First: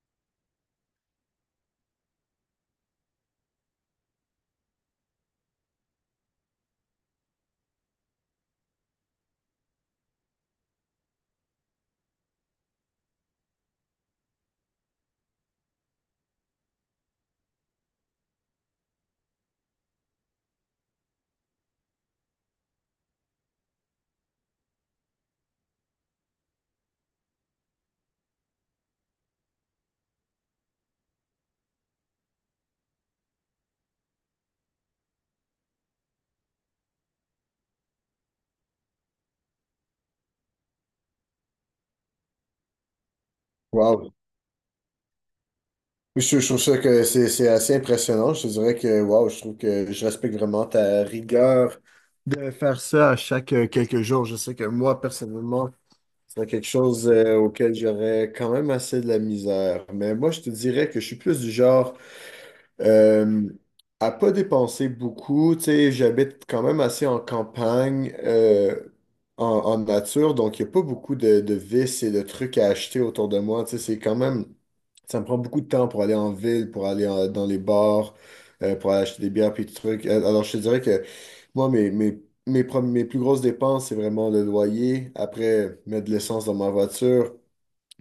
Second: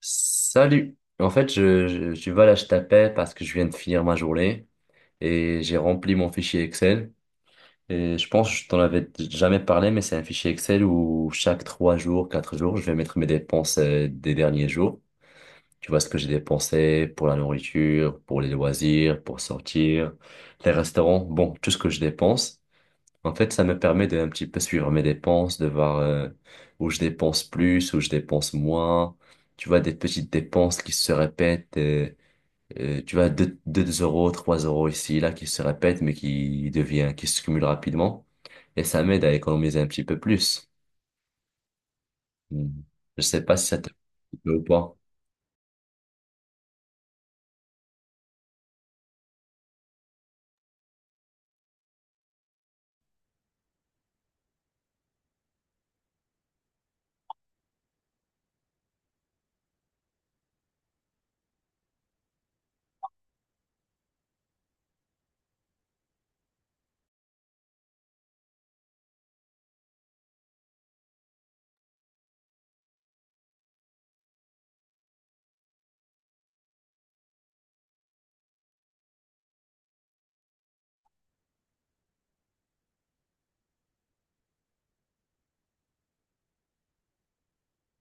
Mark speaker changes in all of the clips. Speaker 1: Salut. En fait, je voilà, je t'appelle parce que je viens de finir ma journée et j'ai rempli mon fichier Excel. Et je pense que je t'en avais jamais parlé, mais c'est un fichier Excel où chaque 3 jours, 4 jours, je vais mettre mes dépenses des derniers jours. Tu vois ce que j'ai dépensé pour la nourriture, pour les loisirs, pour sortir, les restaurants, bon, tout ce que je dépense. En fait, ça me permet de un petit peu suivre mes dépenses, de voir où je dépense plus, où je dépense moins. Tu vois, des petites dépenses qui se répètent. Tu vois, deux euros, 3 euros ici, là, qui se répètent, mais qui devient, qui se cumulent rapidement. Et ça m'aide à économiser un petit peu plus. Hmm. Je sais pas si ça te
Speaker 2: Wow.
Speaker 1: plaît ou pas.
Speaker 2: Je trouve ça que c'est assez impressionnant. Je te dirais que wow, je trouve que je respecte vraiment ta rigueur de faire ça à chaque quelques jours. Je sais que moi, personnellement, c'est quelque chose auquel j'aurais quand même assez de la misère. Mais moi, je te dirais que je suis plus du genre euh, à pas dépenser beaucoup. Tu sais, j'habite quand même assez en campagne, en nature, donc il n'y a pas beaucoup de vices et de trucs à acheter autour de moi. Tu sais, c'est quand même. Ça me prend beaucoup de temps pour aller en ville, pour dans les bars, pour aller acheter des bières puis des trucs. Alors, je te dirais que moi, mes plus grosses dépenses, c'est vraiment le loyer. Après, mettre de l'essence dans ma voiture,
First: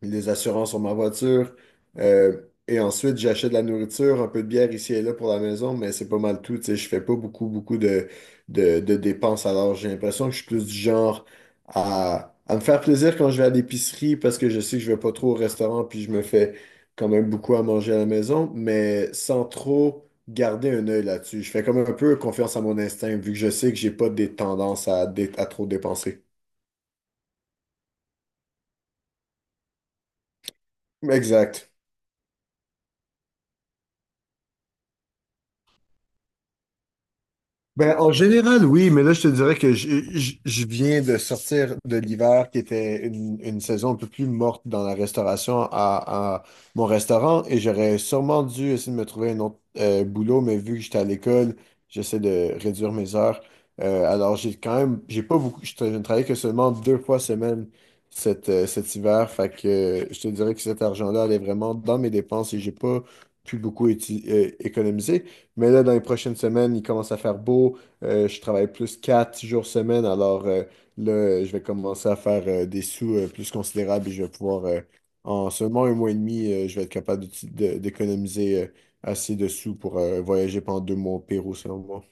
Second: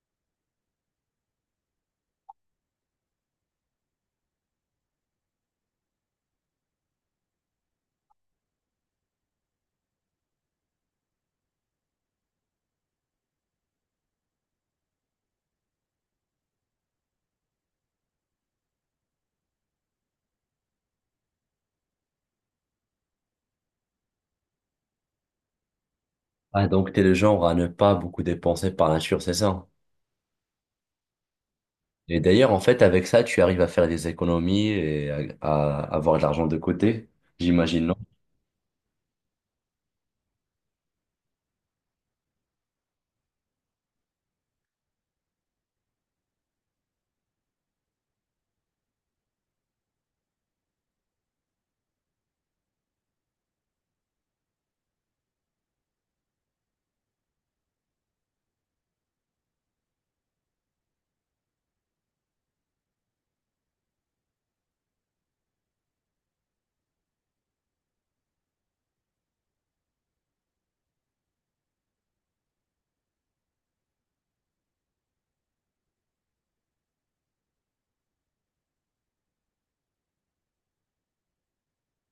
Speaker 2: les assurances sur ma voiture. Euh, et ensuite, j'achète de la nourriture, un peu de bière ici et là pour la maison, mais c'est pas mal tout. Tu sais, je fais pas beaucoup, beaucoup de dépenses. Alors, j'ai l'impression que je suis plus du genre à me faire plaisir quand je vais à l'épicerie parce que je sais que je vais pas trop au restaurant, puis je me fais quand même beaucoup à manger à la maison, mais sans trop garder un œil là-dessus. Je fais comme un peu confiance à mon instinct, vu que je sais que j'ai pas des tendances à trop dépenser.
Speaker 1: Ah, donc t'es le genre à ne pas beaucoup dépenser par nature, c'est ça?
Speaker 2: Exact.
Speaker 1: Et d'ailleurs, en fait, avec ça, tu arrives à faire des économies et à avoir de l'argent de côté, j'imagine.
Speaker 2: Ben, en général, oui, mais là, je te dirais que je viens de sortir de l'hiver qui était une saison un peu plus morte dans la restauration à mon restaurant et j'aurais sûrement dû essayer de me trouver un autre boulot, mais vu que j'étais à l'école, j'essaie de réduire mes heures. Alors, j'ai quand même, j'ai pas beaucoup, je ne travaille que seulement deux fois semaine cet hiver, fait que je te dirais que cet argent-là allait vraiment dans mes dépenses et j'ai pas pu beaucoup économiser. Mais là, dans les prochaines semaines, il commence à faire beau. Je travaille plus 4 jours semaine. Je vais commencer à faire des sous plus considérables et je vais pouvoir, en seulement un mois et demi, je vais être capable d'économiser assez de sous pour voyager pendant 2 mois au Pérou, selon moi.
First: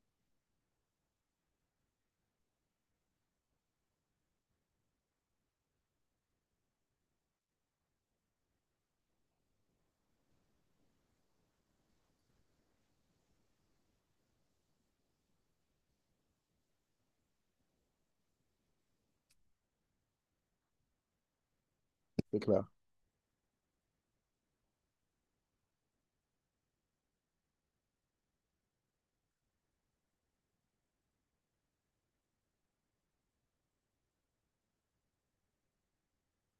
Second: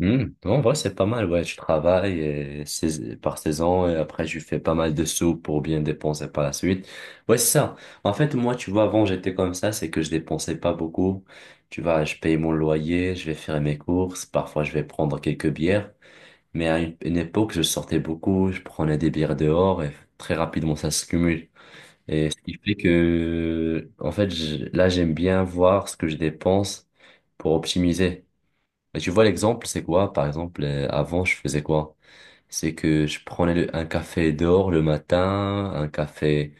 Speaker 1: Hmm. En vrai, c'est pas mal. Ouais, je travaille par saison et après, je fais pas mal de sous pour bien dépenser par la suite. Ouais, c'est ça. En fait, moi, tu vois, avant, j'étais comme ça, c'est que je dépensais pas beaucoup. Tu vois, je paye mon loyer, je vais faire mes courses, parfois, je vais prendre quelques bières. Mais à une époque, je sortais beaucoup, je prenais des bières dehors et très rapidement, ça se cumule. Et ce
Speaker 2: C'est
Speaker 1: qui
Speaker 2: clair.
Speaker 1: fait que, en fait, là, j'aime bien voir ce que je dépense pour optimiser. Et tu vois, l'exemple, c'est quoi? Par exemple, avant, je faisais quoi? C'est que je prenais un café dehors le matin, un café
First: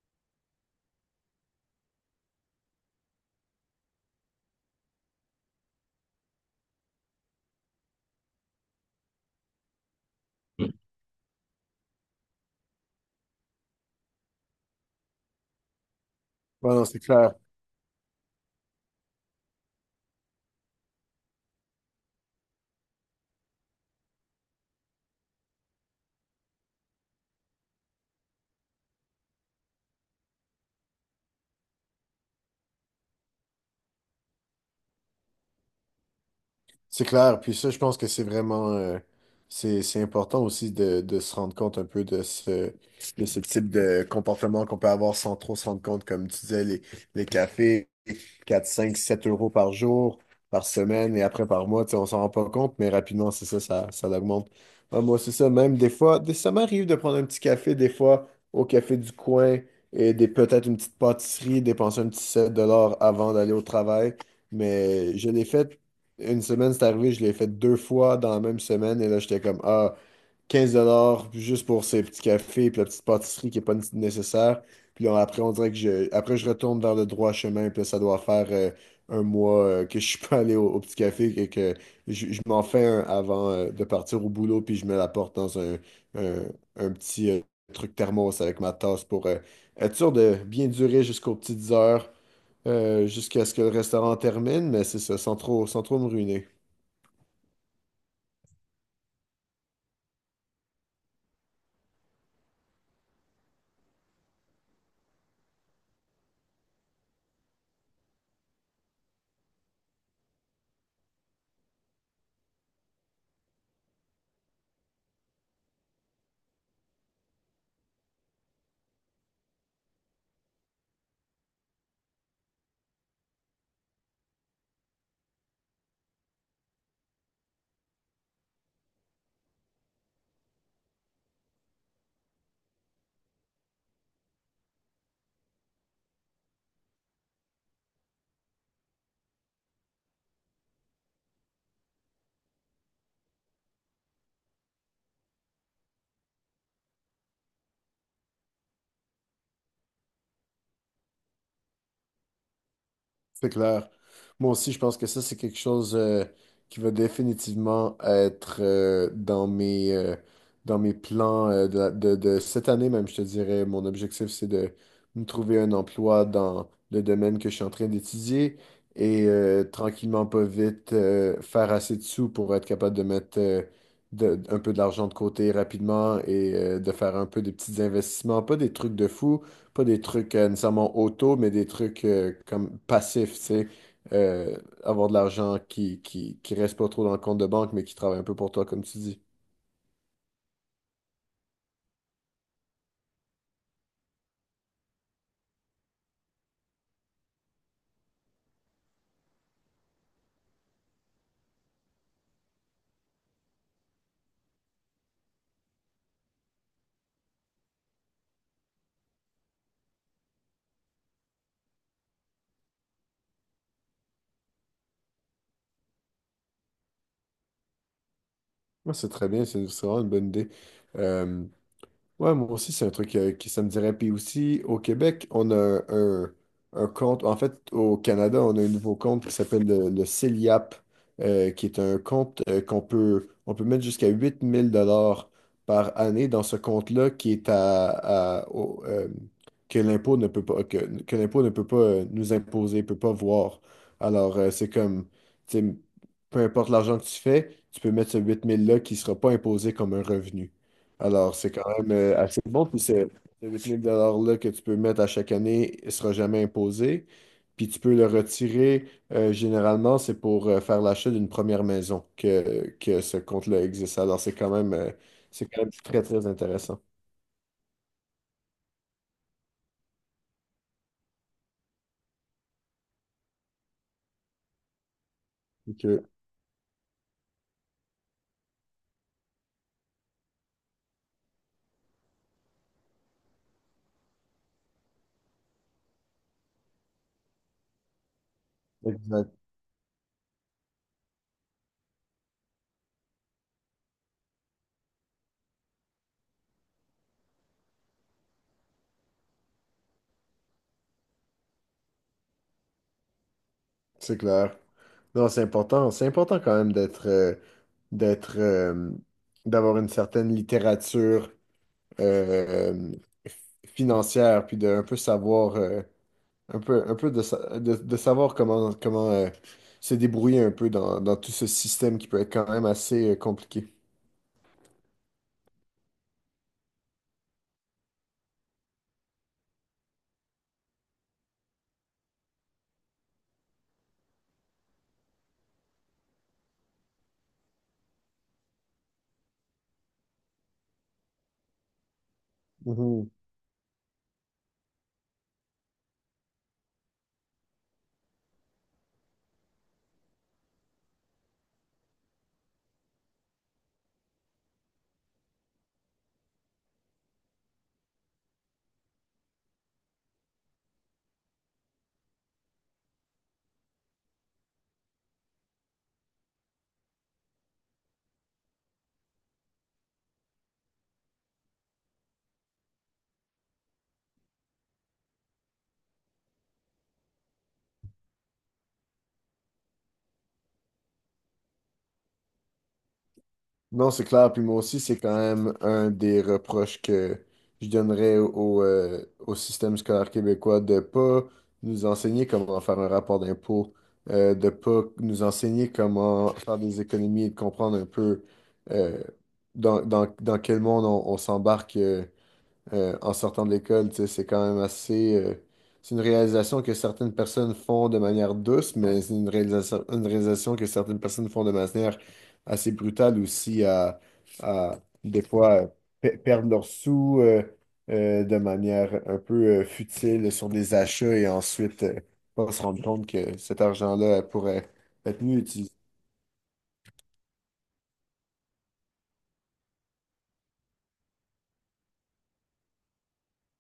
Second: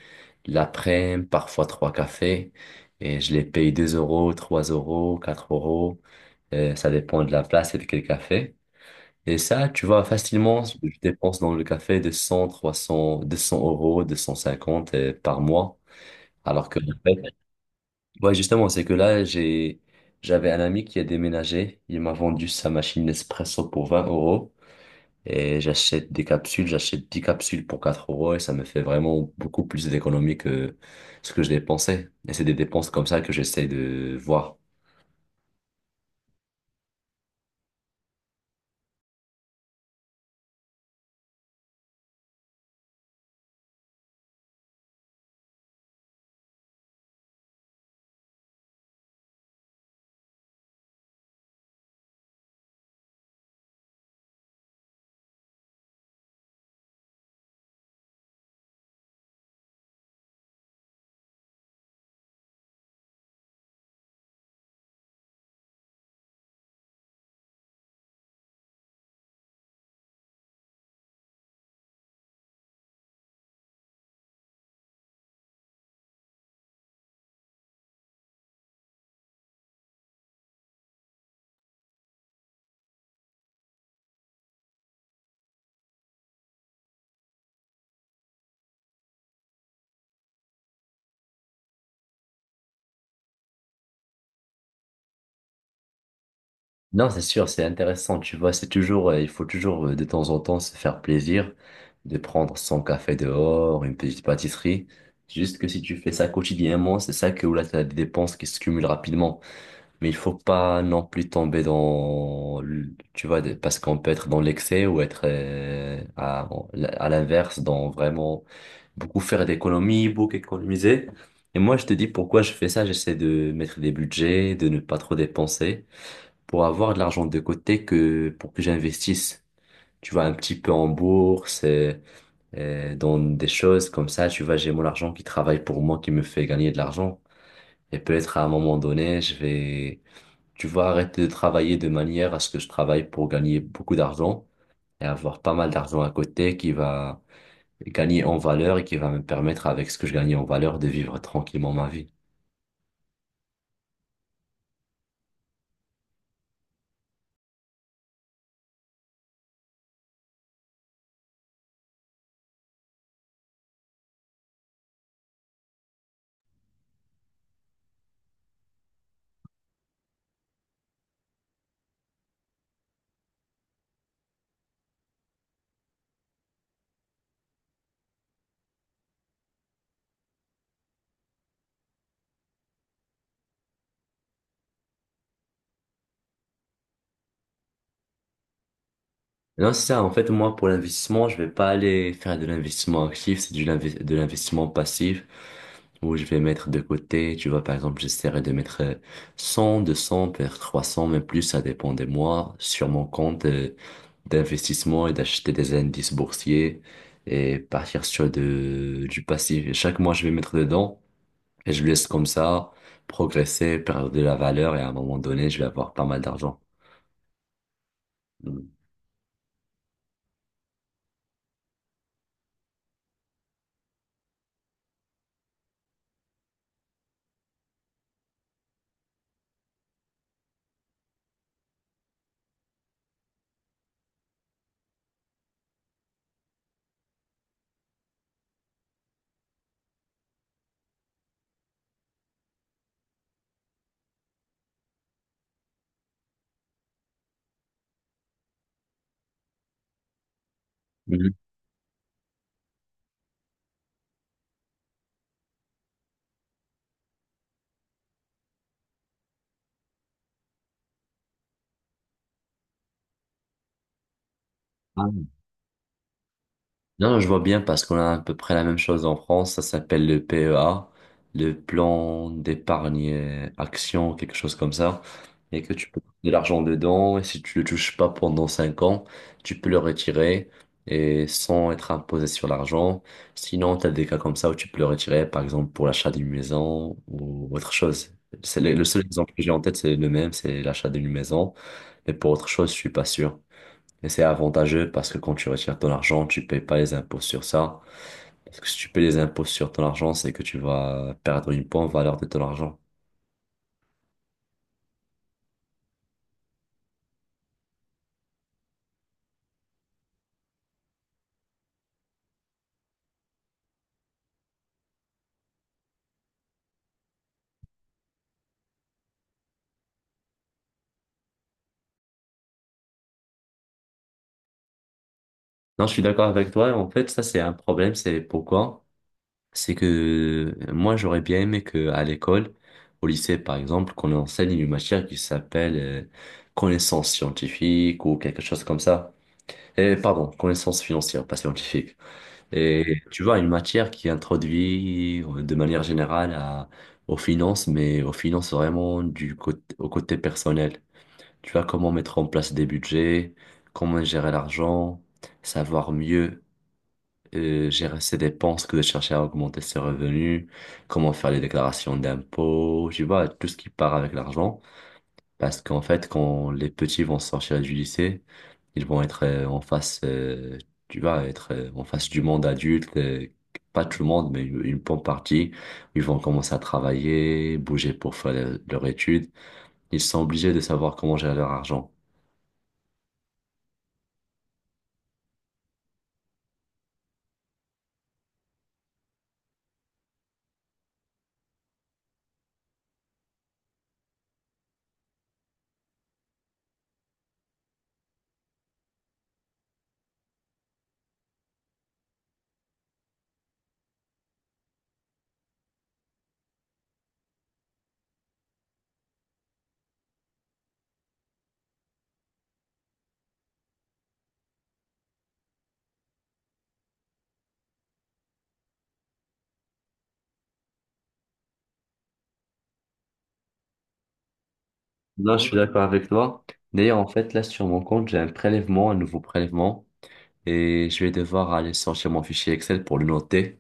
Speaker 1: l'après-midi, parfois trois cafés, et je les paye 2 euros, 3 euros, 4 euros, ça dépend de la place et de quel café. Et ça, tu vois, facilement, je dépense dans le café de 100, 200 euros, 250 par mois, alors
Speaker 2: Ouais,
Speaker 1: que.
Speaker 2: non, c'est clair.
Speaker 1: Ouais, justement, c'est que là, j'ai, j'avais un ami qui a déménagé. Il m'a vendu sa machine Nespresso pour 20 euros. Et j'achète des capsules, j'achète 10 capsules pour 4 euros et ça me fait vraiment beaucoup plus d'économies que ce que je dépensais. Et c'est des dépenses comme ça que j'essaie de voir.
Speaker 2: C'est clair. Puis ça, je pense que c'est vraiment, c'est important aussi de se rendre compte un peu de ce type de comportement qu'on peut avoir sans trop se rendre compte, comme tu disais, les cafés, 4, 5, 7 euros par jour, par semaine et après par mois, tu sais, on s'en rend pas compte, mais rapidement, c'est ça, ça l'augmente. Ouais, moi, c'est ça, même des fois, ça m'arrive de prendre un petit café, des fois, au café du coin et peut-être une petite pâtisserie, dépenser un petit 7 $ avant d'aller au travail. Mais je l'ai fait une semaine, c'est arrivé, je l'ai fait deux fois dans la même semaine. Et là, j'étais comme, ah, 15 $ juste pour ces petits cafés puis la petite pâtisserie qui n'est pas nécessaire. Puis là, après, on dirait que je, après, je retourne vers le droit chemin. Puis là, ça doit faire un mois que je suis pas allé au petit café et que je m'en fais un avant de partir au boulot. Puis je me la porte dans un, un petit truc thermos avec ma tasse pour être sûr de bien durer jusqu'aux petites heures, jusqu'à ce que le restaurant termine. Mais c'est ça, sans trop me ruiner.
Speaker 1: Non, c'est sûr, c'est intéressant, tu vois, c'est toujours, il faut toujours de temps en temps se faire plaisir, de prendre son café dehors, une petite pâtisserie. Juste que si tu fais ça quotidiennement, c'est ça que où là, tu as des dépenses qui se cumulent rapidement. Mais il faut pas non plus tomber dans, tu vois, parce qu'on peut être dans l'excès ou être à l'inverse, dans vraiment beaucoup faire d'économies, beaucoup économiser. Et moi, je te dis pourquoi je fais ça. J'essaie de mettre des budgets, de ne pas trop dépenser, pour avoir de l'argent de côté que pour que j'investisse. Tu vois, un petit peu en bourse, dans des choses comme ça. Tu vois, j'ai mon argent qui travaille pour moi, qui me fait gagner de l'argent. Et peut-être à un moment donné, je vais tu vas arrêter de travailler de manière à ce que je travaille pour gagner beaucoup d'argent et avoir pas mal d'argent à côté qui va gagner en valeur et qui va me permettre avec ce que je gagne en valeur de vivre tranquillement ma vie.
Speaker 2: C'est clair. Moi aussi, je pense que ça, c'est quelque chose qui va définitivement être dans mes plans de cette année même, je te dirais. Mon objectif, c'est de me trouver un emploi dans le domaine que je suis en train d'étudier et tranquillement, pas vite, faire assez de sous pour être capable de mettre un peu de l'argent de côté rapidement et de faire un peu des petits investissements, pas des trucs de fou, pas des trucs nécessairement auto, mais des trucs comme passifs, tu sais. Euh, Avoir de l'argent qui reste pas trop dans le compte de banque, mais qui travaille un peu pour toi, comme tu dis.
Speaker 1: Non, c'est ça. En fait, moi, pour l'investissement, je vais pas aller faire de l'investissement actif, c'est de l'investissement passif où je vais mettre de côté. Tu vois, par exemple, j'essaierai de mettre 100, 200 peut-être 300 même plus, ça dépend des mois, sur mon compte d'investissement et d'acheter des indices boursiers et partir sur de, du passif. Et chaque mois, je vais mettre dedans et je laisse comme ça progresser, perdre de la valeur et à un moment donné, je vais avoir pas mal d'argent.
Speaker 2: Moi, c'est très bien, c'est vraiment une bonne idée. Euh, Ouais, moi aussi, c'est un truc qui ça me dirait. Puis aussi, au Québec, on a compte. En fait, au Canada, on a un nouveau compte qui s'appelle le CELIAP, qui est un compte on peut mettre jusqu'à 8 000 $ par année dans ce compte-là qui est à- au- euh, que l'impôt ne peut pas, que l'impôt ne peut pas nous imposer, peut pas voir. Alors, c'est comme, tu sais, peu importe l'argent que tu fais, tu peux mettre ce 8 000 $-là qui ne sera pas imposé comme un revenu.
Speaker 1: Mhm.
Speaker 2: Alors, c'est quand même assez bon. Puis c'est ce 8 000 $-là que tu peux mettre à chaque année, il ne sera jamais imposé. Puis tu peux le retirer. Généralement, c'est pour faire l'achat d'une première maison que ce compte-là existe. Alors, c'est quand même très, très intéressant.
Speaker 1: Non, je vois bien parce qu'on a à peu près la même chose en France. Ça s'appelle le PEA, le plan d'épargne action, quelque chose comme ça. Et que
Speaker 2: Ok,
Speaker 1: tu peux mettre de l'argent dedans et si tu le touches pas pendant 5 ans, tu peux le retirer et sans être imposé sur l'argent. Sinon, tu as des cas comme ça où tu peux le retirer, par exemple pour l'achat d'une maison ou autre chose. C'est le seul exemple
Speaker 2: Exact.
Speaker 1: que j'ai en tête, c'est le même, c'est l'achat d'une maison. Mais pour autre chose, je suis pas sûr. Et c'est avantageux parce que quand tu retires ton argent, tu payes pas les impôts sur ça. Parce que si tu payes les impôts sur ton argent, c'est que tu vas perdre une bonne valeur de ton argent.
Speaker 2: C'est clair. Non, c'est important. C'est important quand même d'être, euh, d'avoir une certaine littérature euh, euh, financière, puis de un peu savoir. Un peu de savoir comment se débrouiller un peu dans tout ce système qui peut être quand même assez compliqué.
Speaker 1: Non, je suis d'accord avec toi. En fait, ça, c'est un problème. C'est pourquoi? C'est que moi, j'aurais bien aimé que à l'école, au lycée, par exemple, qu'on enseigne une matière qui s'appelle connaissance scientifique ou quelque chose comme ça. Et pardon, connaissance financière, pas scientifique. Et
Speaker 2: Mhm.
Speaker 1: tu vois, une matière qui introduit de manière générale à, aux finances, mais aux finances vraiment du côté, au côté personnel. Tu vois, comment mettre en place des budgets, comment gérer l'argent, savoir mieux gérer ses dépenses que de chercher à augmenter ses revenus, comment faire les déclarations d'impôts, tu vois, tout ce qui part avec l'argent. Parce qu'en fait, quand les petits vont sortir du lycée, ils vont être en face, tu vas être en face du monde adulte, pas tout le monde, mais une bonne partie. Ils vont commencer à travailler, bouger pour faire leur étude. Ils sont obligés de savoir comment gérer leur argent.
Speaker 2: Non, c'est clair. Puis moi aussi, c'est quand même un des reproches que je donnerais au système scolaire québécois de pas nous enseigner comment faire un rapport d'impôt, de pas nous enseigner comment faire des économies et de comprendre un peu euh, dans quel monde on s'embarque. En sortant de l'école. Tu sais, c'est quand même assez. C'est une réalisation que certaines personnes font de manière douce, mais c'est une réalisation que certaines personnes font de manière assez brutale aussi à des fois perdre leurs sous de manière un peu futile sur des achats et ensuite pas se rendre compte que cet argent-là pourrait être
Speaker 1: Non,
Speaker 2: mieux
Speaker 1: je suis
Speaker 2: utilisé.
Speaker 1: d'accord avec toi. D'ailleurs, en fait, là, sur mon compte, j'ai un prélèvement, un nouveau prélèvement, et je vais devoir aller sortir mon fichier Excel pour le noter.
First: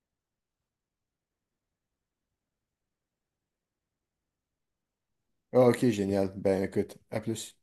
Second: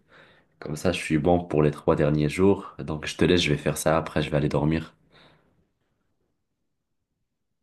Speaker 1: Comme ça, je suis bon pour les 3 derniers jours. Donc, je te laisse, je vais faire ça. Après, je vais aller dormir.
Speaker 2: Ah, ok, génial. Ben écoute, à plus.